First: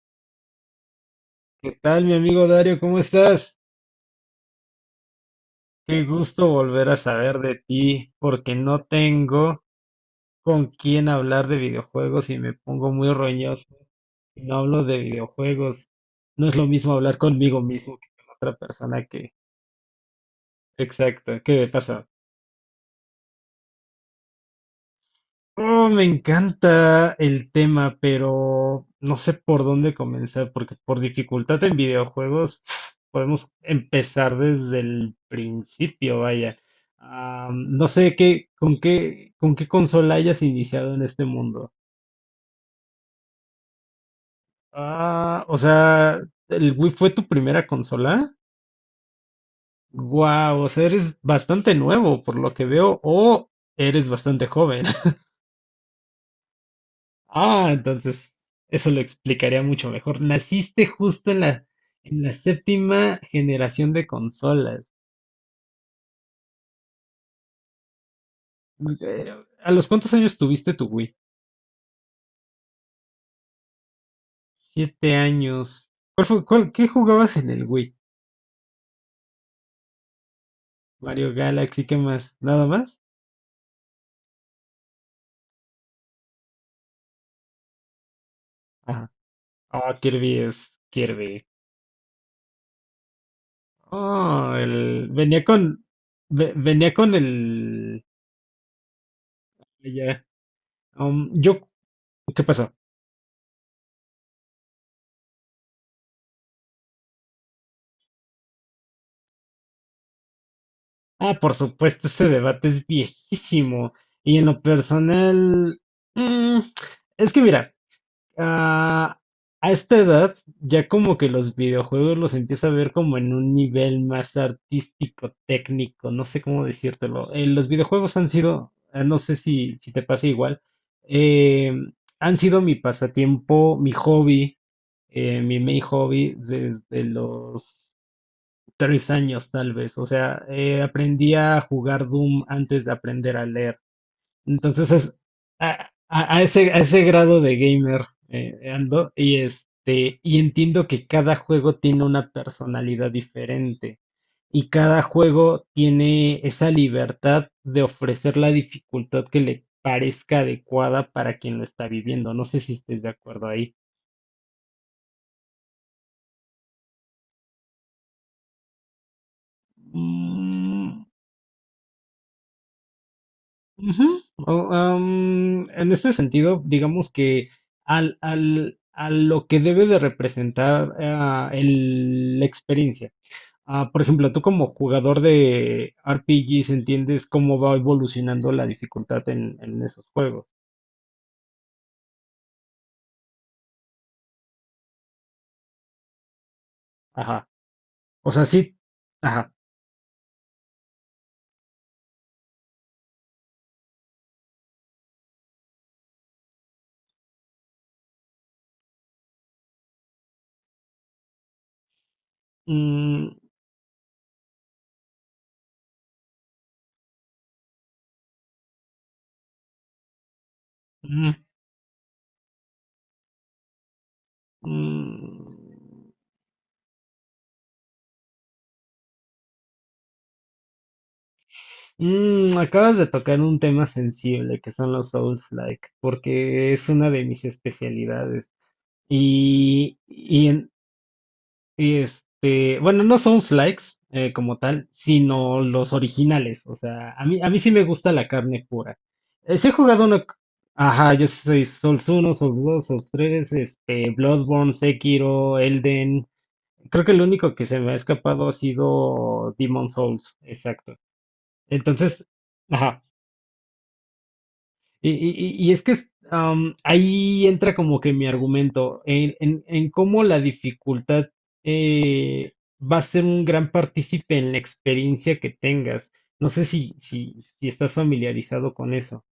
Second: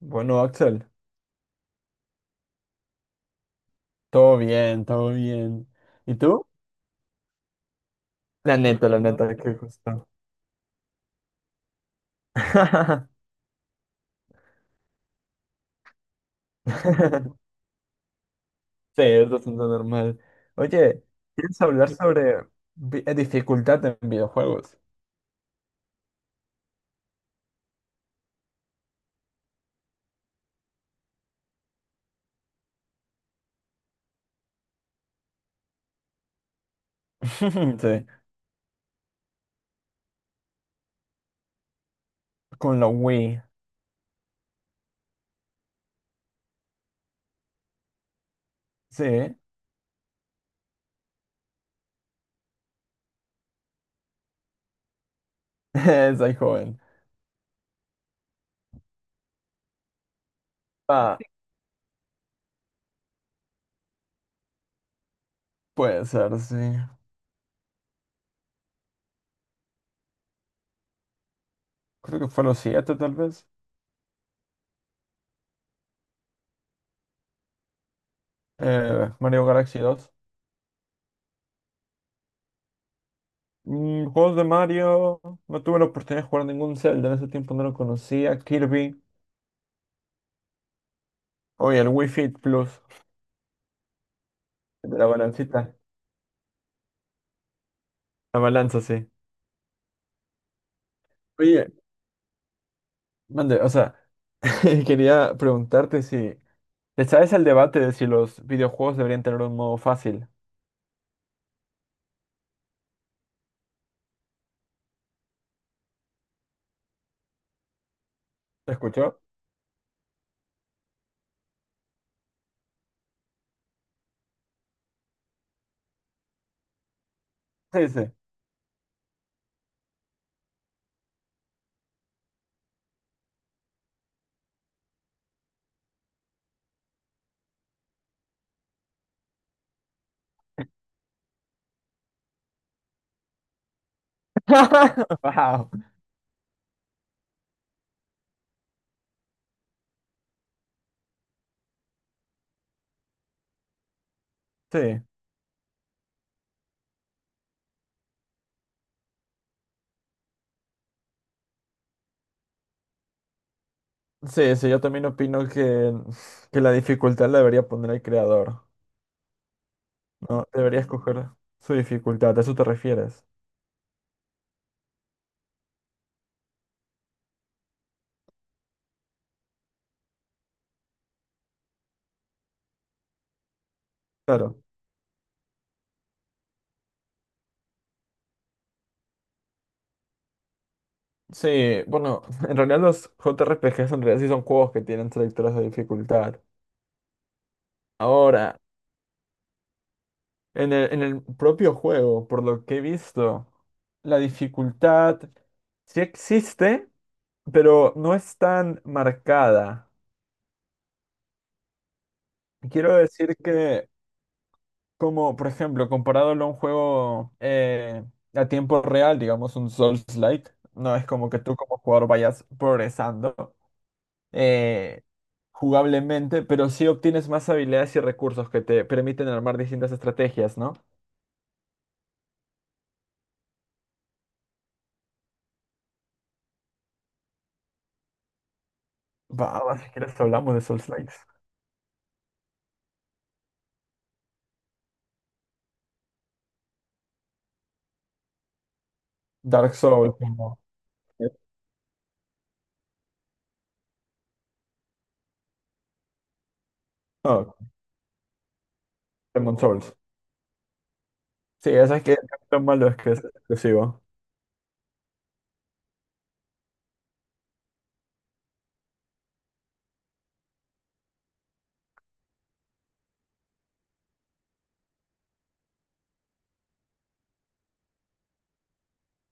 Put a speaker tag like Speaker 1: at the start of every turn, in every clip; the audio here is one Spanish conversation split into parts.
Speaker 1: Bueno, Axel,
Speaker 2: ¿Qué tal, mi amigo Dario? ¿Cómo estás?
Speaker 1: todo bien, todo bien.
Speaker 2: Qué
Speaker 1: ¿Y tú?
Speaker 2: gusto volver a saber de ti, porque no
Speaker 1: La neta, qué
Speaker 2: tengo
Speaker 1: justo.
Speaker 2: con quién hablar de videojuegos y me pongo muy roñoso. Y no hablo de videojuegos. No es lo mismo hablar conmigo mismo que con otra
Speaker 1: Sí,
Speaker 2: persona
Speaker 1: es
Speaker 2: que…
Speaker 1: bastante normal. Oye,
Speaker 2: Exacto, ¿qué
Speaker 1: ¿quieres
Speaker 2: me
Speaker 1: hablar
Speaker 2: pasa?
Speaker 1: sobre dificultad en videojuegos?
Speaker 2: Oh, me encanta el tema, pero no sé por dónde comenzar, porque por dificultad en videojuegos pf, podemos empezar desde el principio, vaya. No
Speaker 1: Sí,
Speaker 2: sé qué, con qué consola hayas iniciado en este mundo.
Speaker 1: con la Wii.
Speaker 2: O sea, ¿el Wii fue tu primera consola?
Speaker 1: Sí,
Speaker 2: Guau, o sea, eres bastante nuevo por lo que veo, o eres bastante joven.
Speaker 1: soy joven.
Speaker 2: Entonces eso lo explicaría mucho mejor. Naciste
Speaker 1: Ah,
Speaker 2: justo en en la séptima generación de consolas.
Speaker 1: puede ser, sí.
Speaker 2: Eh, ¿A los cuántos años tuviste tu Wii?
Speaker 1: Creo que fue los siete tal vez.
Speaker 2: Siete años. ¿Qué jugabas en el Wii?
Speaker 1: Mario Galaxy dos,
Speaker 2: Mario Galaxy, ¿qué más? ¿Nada más?
Speaker 1: Juegos de Mario. No tuve la oportunidad de jugar ningún Zelda. En ese tiempo no lo conocía. Kirby.
Speaker 2: Ah, Kirby es Kirby.
Speaker 1: Oye, el Wii Fit Plus.
Speaker 2: Oh,
Speaker 1: De la
Speaker 2: venía
Speaker 1: balancita.
Speaker 2: con, venía con el,
Speaker 1: La balanza, sí.
Speaker 2: ya, yo,
Speaker 1: Oye,
Speaker 2: ¿qué pasó?
Speaker 1: mande, o sea, quería preguntarte si le sabes el debate de si los videojuegos deberían tener un modo fácil.
Speaker 2: Por supuesto, ese debate es viejísimo. Y en lo personal, mm, es que mira,
Speaker 1: ¿Te
Speaker 2: ah,
Speaker 1: escuchó?
Speaker 2: a esta edad ya como que los videojuegos los empieza a ver como en un nivel más artístico, técnico, no sé cómo decírtelo. Los
Speaker 1: Sí, sí.
Speaker 2: videojuegos han sido, no sé si te pasa igual, eh, han sido mi pasatiempo, mi hobby, mi main hobby desde los tres años tal vez. O sea, aprendí a jugar Doom antes de aprender a leer. Entonces es
Speaker 1: Wow.
Speaker 2: a ese grado de gamer ando y este, y entiendo que cada juego tiene una personalidad diferente y cada
Speaker 1: Sí,
Speaker 2: juego tiene esa libertad de ofrecer la dificultad que le parezca adecuada para quien lo está viviendo. No sé si estés de acuerdo ahí.
Speaker 1: sí, sí, yo también opino que la dificultad la debería poner el creador, ¿no? Debería
Speaker 2: Mm,
Speaker 1: escoger su dificultad, ¿a eso te refieres?
Speaker 2: ujú. O, en este sentido, digamos que a lo que debe de representar el- la experiencia. Por ejemplo, tú
Speaker 1: Claro.
Speaker 2: como jugador de RPGs entiendes cómo va evolucionando la dificultad en esos juegos.
Speaker 1: Sí, bueno, en realidad los JRPGs en realidad sí son juegos que tienen selectores de dificultad.
Speaker 2: Ajá. O sea,
Speaker 1: Ahora,
Speaker 2: sí. Ajá.
Speaker 1: en el propio juego, por lo que he visto, la dificultad sí existe, pero no es tan marcada. Quiero
Speaker 2: Mm,
Speaker 1: decir que, como por ejemplo, comparándolo a un juego a tiempo real, digamos un Souls-like, no es como
Speaker 2: mm,
Speaker 1: que tú como jugador vayas progresando eh,
Speaker 2: mm.
Speaker 1: jugablemente, pero sí obtienes más habilidades y recursos que te permiten armar distintas estrategias, ¿no?
Speaker 2: Mm, acabas de tocar un tema sensible que son los Souls-like, porque es una de mis especialidades.
Speaker 1: Va, va, si
Speaker 2: Y,
Speaker 1: quieres
Speaker 2: y,
Speaker 1: hablamos de
Speaker 2: en-
Speaker 1: Souls-likes.
Speaker 2: y este, bueno, no son likes como tal, sino los originales. O sea, a mí sí me gusta la carne pura. Sí he
Speaker 1: Dark
Speaker 2: jugado
Speaker 1: Souls,
Speaker 2: uno.
Speaker 1: como.
Speaker 2: Ajá, yo soy Souls uno Souls 2 Souls 3 este, Bloodborne, Sekiro, Elden. Creo que el único
Speaker 1: No,
Speaker 2: que se me ha escapado ha sido
Speaker 1: Demon
Speaker 2: Demon
Speaker 1: Souls.
Speaker 2: Souls, exacto.
Speaker 1: Sí, esa es que
Speaker 2: Entonces,
Speaker 1: lo malo es
Speaker 2: ajá.
Speaker 1: que es exclusivo.
Speaker 2: Y es que ahí entra como que mi argumento en cómo la dificultad eh, va a ser un gran partícipe en la experiencia que tengas. No sé si estás familiarizado con eso.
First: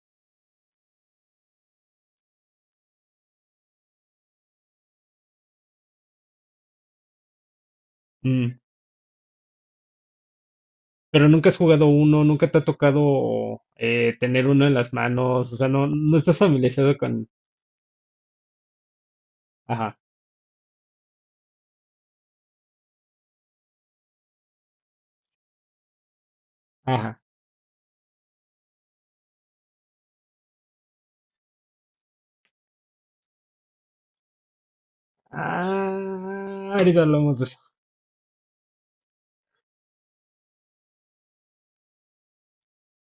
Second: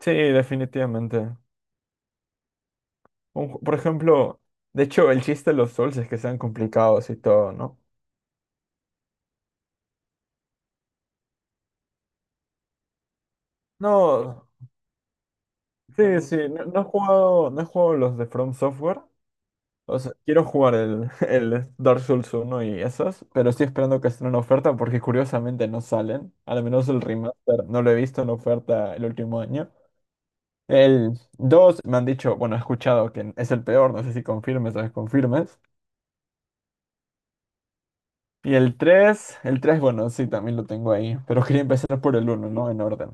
Speaker 1: Sí, definitivamente. Por ejemplo, de hecho, el chiste de los Souls es que sean complicados y todo, ¿no?
Speaker 2: Mm, pero nunca has jugado uno, nunca te ha tocado tener
Speaker 1: No,
Speaker 2: uno en las manos, o sea, no, no
Speaker 1: sí, sí,
Speaker 2: estás
Speaker 1: no,
Speaker 2: familiarizado con…
Speaker 1: no he jugado los de From Software.
Speaker 2: Ajá,
Speaker 1: O sea, quiero jugar el, el Dark Souls uno y esos, pero estoy esperando que estén en oferta porque curiosamente no salen. Al menos el
Speaker 2: ajá.
Speaker 1: remaster no lo he visto en oferta el último año. El 2 me han dicho, bueno, he escuchado que es el peor, no sé si confirmes o desconfirmes.
Speaker 2: Ahorita hablamos de eso.
Speaker 1: Y el 3 bueno, sí, también lo tengo ahí, pero quería empezar por el uno, ¿no? En orden.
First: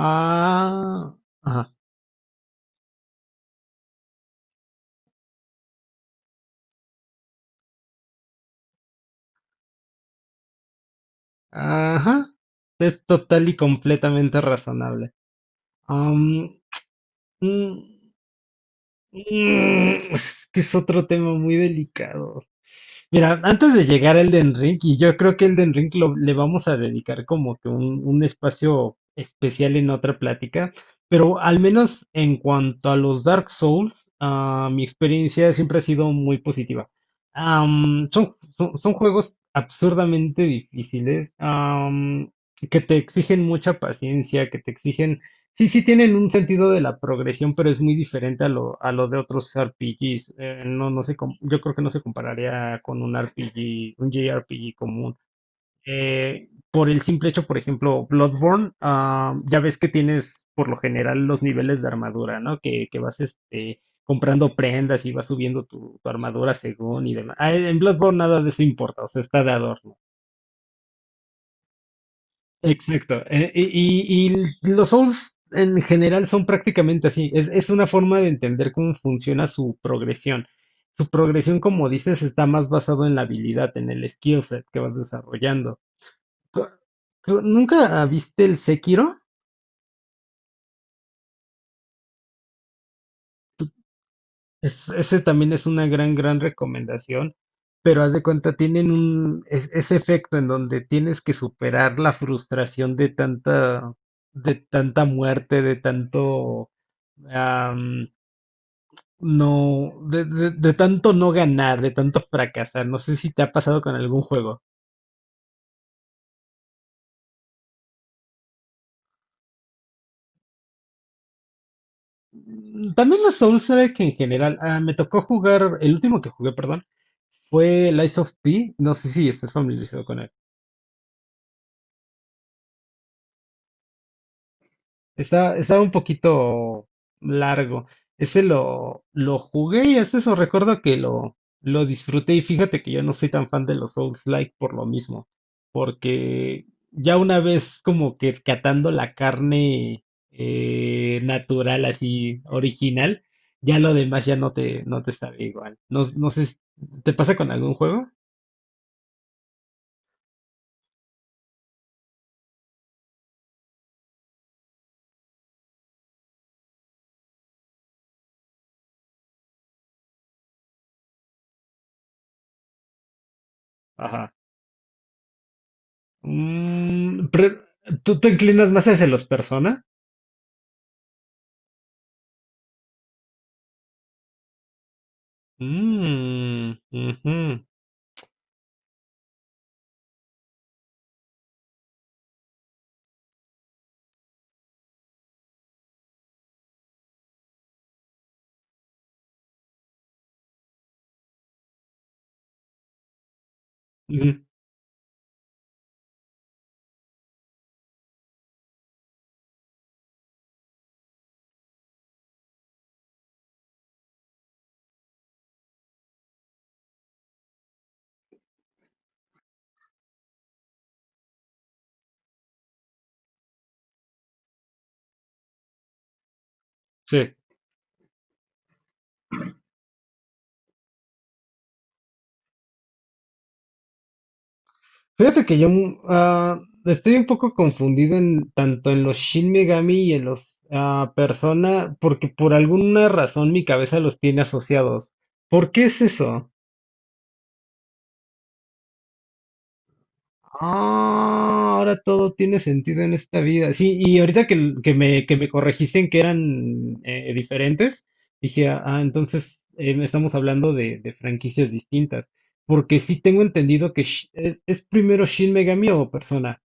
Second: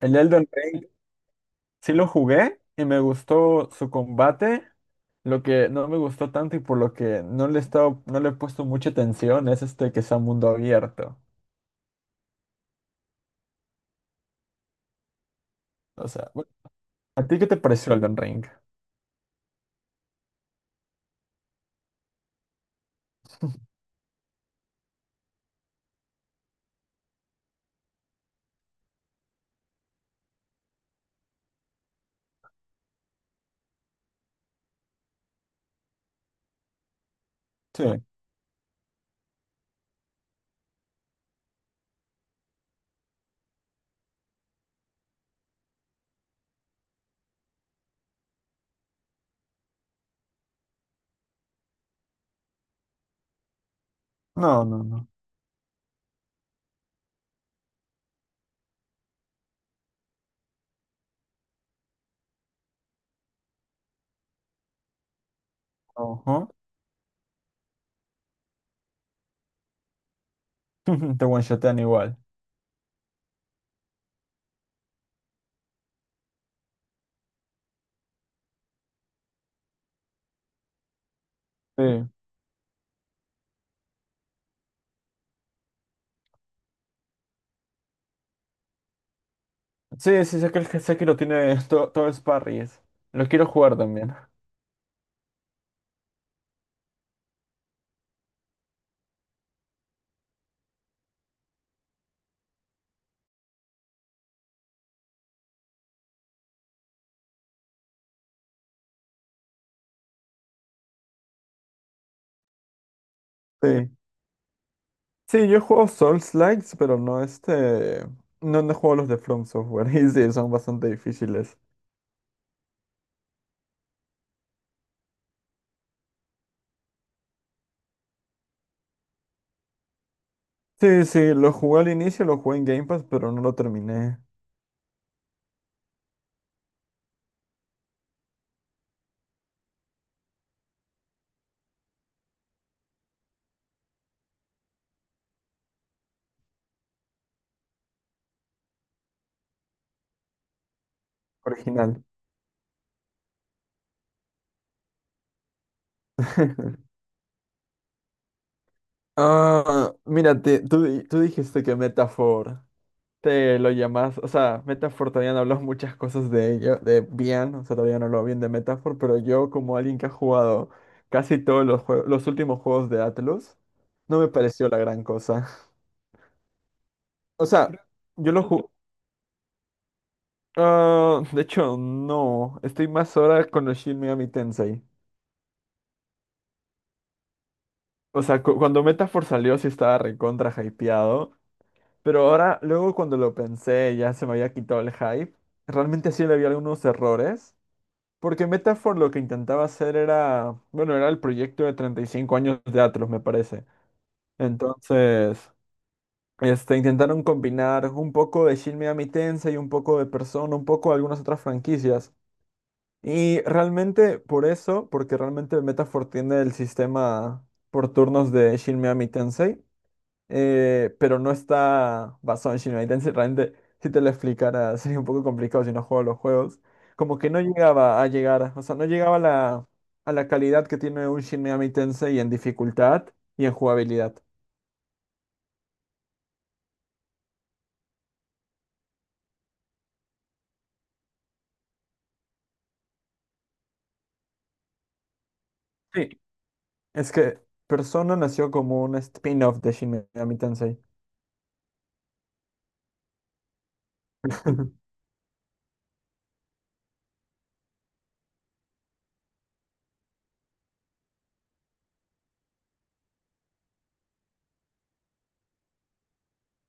Speaker 1: El Elden Ring
Speaker 2: ajá.
Speaker 1: sí lo jugué y me gustó su combate. Lo que no me gustó tanto y por lo que no le he puesto mucha atención es este que sea mundo abierto.
Speaker 2: Ajá, es total y completamente razonable.
Speaker 1: O sea,
Speaker 2: Am,
Speaker 1: ¿A ti qué te
Speaker 2: mm,
Speaker 1: pareció Elden Ring?
Speaker 2: mm, es que es otro tema muy delicado. Mira, antes de llegar al Elden Ring, y yo creo que Elden Ring le vamos a dedicar como que un espacio especial en otra plática, pero al menos en cuanto a los Dark Souls, mi experiencia siempre ha sido muy positiva.
Speaker 1: Sí.
Speaker 2: Am, son, son, son juegos absurdamente difíciles, am, que te exigen mucha paciencia, que te exigen sí, sí tienen un sentido de la progresión, pero es muy diferente a a lo de otros RPGs. No, yo creo que no se compararía con un RPG, un
Speaker 1: No,
Speaker 2: JRPG
Speaker 1: no, no.
Speaker 2: común. Por el simple hecho, por ejemplo, Bloodborne, ya ves que tienes por lo general los niveles de armadura, ¿no? Que vas este, comprando prendas y vas subiendo tu, tu
Speaker 1: Ajá.
Speaker 2: armadura según y demás. En Bloodborne nada de eso importa, o sea, está de adorno.
Speaker 1: Te one-shotean igual.
Speaker 2: Exacto. Y los Souls en general son prácticamente así. Es una forma de entender cómo funciona su progresión. Su progresión,
Speaker 1: Sí.
Speaker 2: como dices, está más basado en la habilidad, en el skill set que vas desarrollando. Co- ¿Nunca viste el Sekiro?
Speaker 1: Sí, sí, sé que lo tiene todo, todo es parries. Lo quiero jugar también.
Speaker 2: Ese también es una gran, gran recomendación. Pero haz de cuenta, tienen un, ese efecto en donde tienes que superar la frustración de tanta muerte, de tanto. No, de tanto no ganar, de tanto fracasar. No sé si te ha pasado
Speaker 1: Sí.
Speaker 2: con algún juego.
Speaker 1: Sí, yo juego Souls-likes, pero no este. No, no juego los de From Software. Y sí, son bastante difíciles.
Speaker 2: Mm, también los Souls-like en general. Me tocó jugar, el último que jugué, perdón, fue Lies of P. No sé si estás familiarizado con él.
Speaker 1: Sí, sí, lo jugué al inicio, lo jugué en Game Pass, pero no lo terminé
Speaker 2: Está, está un poquito largo. Ese lo jugué y hasta eso recuerdo que lo disfruté. Y fíjate que yo no soy tan fan de los Souls-like por lo mismo. Porque ya una vez como que catando la carne natural,
Speaker 1: original.
Speaker 2: así original, ya lo demás ya no te, no te sabe igual. No, no sé, si… ¿te pasa con algún juego?
Speaker 1: Ah, mira, tú dijiste que Metaphor. Te lo llamas, o sea, Metaphor todavía no habló muchas cosas de ello, de bien, o sea, todavía no habló bien de Metaphor, pero yo como alguien que ha jugado casi todos los juegos, los últimos juegos de Atlus, no me
Speaker 2: Ajá.
Speaker 1: pareció la gran cosa.
Speaker 2: Mm,
Speaker 1: O
Speaker 2: pre-
Speaker 1: sea,
Speaker 2: ¿tú te
Speaker 1: yo lo jugué,
Speaker 2: inclinas más hacia los Persona?
Speaker 1: ah, de hecho, no, estoy más ahora con los Shin Megami Tensei.
Speaker 2: Mm, ujú.
Speaker 1: O sea, cuando Metaphor salió sí estaba recontra hypeado, pero ahora, luego cuando lo pensé, ya se me había quitado el hype, realmente sí le había algunos errores. Porque Metaphor lo que intentaba hacer era, bueno, era el proyecto de 35 años de Atlus, me parece.
Speaker 2: Ujú,
Speaker 1: Entonces, este, intentaron combinar un poco de Shin Megami Tensei y un poco de Persona, un poco de algunas otras franquicias. Y realmente por eso, porque realmente Metaphor tiene el sistema por turnos de Shin Megami Tensei, pero no está basado en Shin Megami Tensei. Realmente, si te lo explicara, sería un poco complicado si no juego los juegos. Como que
Speaker 2: sí.
Speaker 1: no llegaba a llegar, o sea, no llegaba a la calidad que tiene un Shin Megami Tensei en dificultad y en jugabilidad.
Speaker 2: Fíjate que yo mm, estoy un poco confundido en tanto en los Shin Megami y en los Persona, porque por alguna razón mi cabeza los tiene asociados. ¿Por qué es
Speaker 1: Sí,
Speaker 2: eso?
Speaker 1: es que Persona nació como un spin-off de Shin Megami Tensei.
Speaker 2: Ah, ahora todo tiene sentido en esta vida. Sí, y ahorita que, que me corregiste en que eran diferentes, dije, ah, entonces estamos hablando de franquicias distintas. Porque sí tengo entendido que es primero Shin Megami o Persona.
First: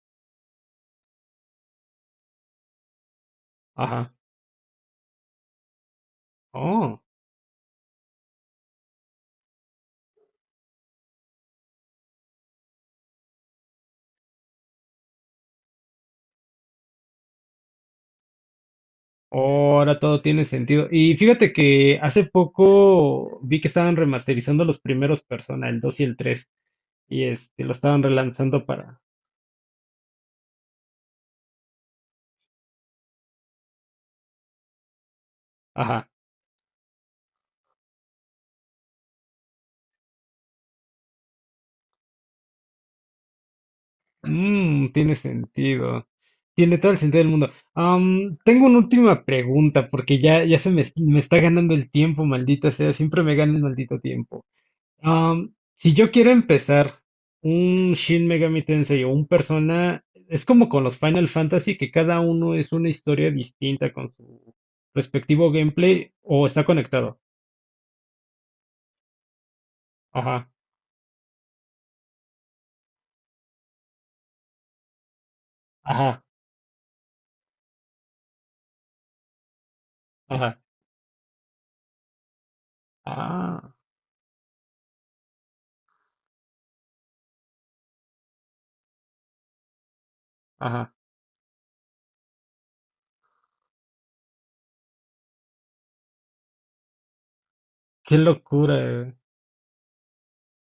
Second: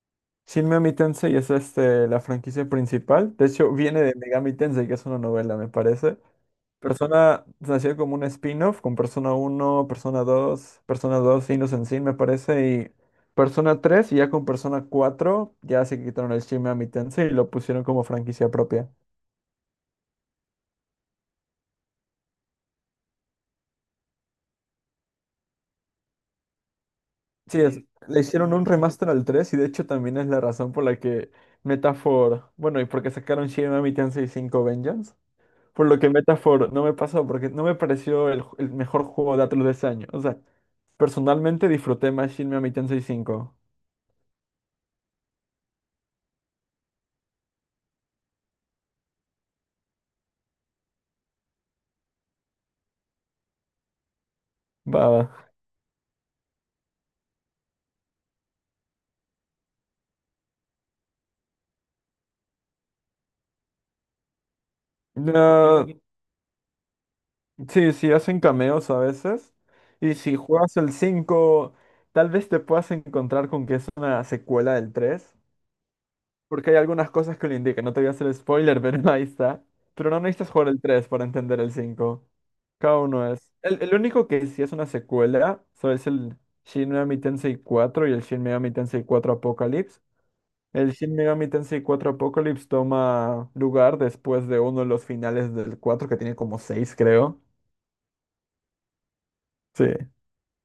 Speaker 1: Shin Megami Tensei es este, la franquicia principal. De hecho, viene
Speaker 2: Ajá.
Speaker 1: de Megami Tensei, que es una novela, me parece.
Speaker 2: Oh,
Speaker 1: Persona nació como un spin-off con Persona uno, Persona 2, Persona 2, Innocent Sin, me parece, y Persona 3 y ya con Persona 4 ya se quitaron el Shin Megami Tensei y lo pusieron como franquicia propia.
Speaker 2: ahora todo tiene sentido. Y fíjate que hace poco vi que estaban remasterizando los primeros Persona, el 2 y el 3, y
Speaker 1: Sí,
Speaker 2: este, lo estaban
Speaker 1: le hicieron
Speaker 2: relanzando
Speaker 1: un
Speaker 2: para…
Speaker 1: remaster al 3 y de hecho también es la razón por la que Metaphor, bueno, y porque sacaron Shin Megami Tensei 5 Vengeance, por lo
Speaker 2: Ajá.
Speaker 1: que Metaphor no me pasó, porque no me pareció el mejor juego de Atlus de ese año. O sea, personalmente disfruté más Shin Megami Tensei 5.
Speaker 2: Mmm, tiene sentido. Tiene todo el sentido del mundo. Am, tengo una última pregunta, porque ya, ya se me, me está ganando el tiempo, maldita sea. Siempre me gana el maldito tiempo.
Speaker 1: Va, va.
Speaker 2: Am, si yo quiero empezar un Shin Megami Tensei o un Persona, es como con los Final Fantasy, que cada uno es una historia distinta con su respectivo
Speaker 1: No.
Speaker 2: gameplay o está conectado.
Speaker 1: Sí, sí, hacen cameos a veces. Y si
Speaker 2: Ajá,
Speaker 1: juegas el 5, tal vez te puedas encontrar con que es una secuela del 3,
Speaker 2: ajá,
Speaker 1: porque hay algunas cosas que lo indican. No te voy a hacer spoiler, pero ahí está. Pero no necesitas
Speaker 2: ajá,
Speaker 1: jugar el 3 para entender el 5. Cada uno es.
Speaker 2: ah,
Speaker 1: El único que sí es una secuela, so, es el Shin Megami Tensei 4 y el Shin Megami Tensei 4 Apocalypse. El
Speaker 2: ajá.
Speaker 1: Shin Megami Tensei 4 Apocalypse toma lugar después de uno de los finales del 4 que tiene como 6, creo.
Speaker 2: Qué locura. Eh.
Speaker 1: Sí.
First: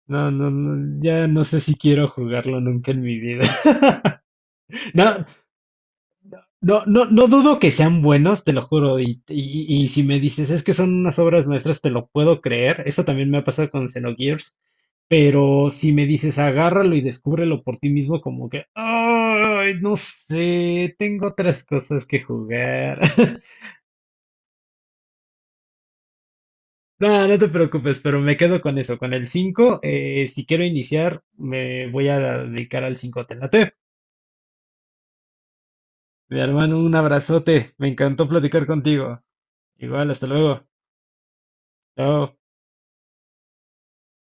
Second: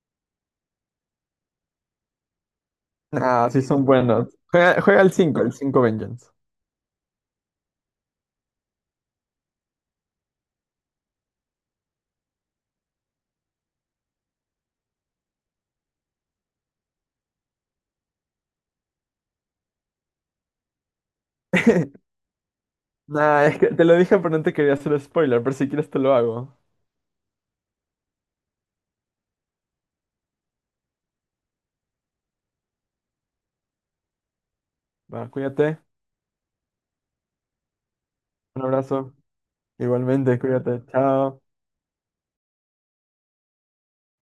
Speaker 2: No, no, no, ya no sé si quiero jugarlo nunca en mi vida.
Speaker 1: Ah, sí son buenos. Juega, juega
Speaker 2: No,
Speaker 1: el 5 Vengeance.
Speaker 2: no, no, no dudo que sean buenos, te lo juro. Y si me dices, es que son unas obras maestras, te lo puedo creer. Eso también me ha pasado con Xenogears. Pero si me dices, agárralo y descúbrelo por ti mismo, como que, ay, no sé, tengo otras cosas que jugar.
Speaker 1: Nah, es que te lo dije, pero no te quería hacer spoiler, pero si quieres te lo hago.
Speaker 2: No, no te preocupes, pero me quedo con eso, con el 5. Si quiero iniciar, me voy a dedicar al 5. Te late.
Speaker 1: Va, cuídate.
Speaker 2: Mi hermano, un abrazote. Me encantó
Speaker 1: Un
Speaker 2: platicar
Speaker 1: abrazo.
Speaker 2: contigo. Igual, hasta
Speaker 1: Igualmente,
Speaker 2: luego.
Speaker 1: cuídate. Chao.
Speaker 2: Chao.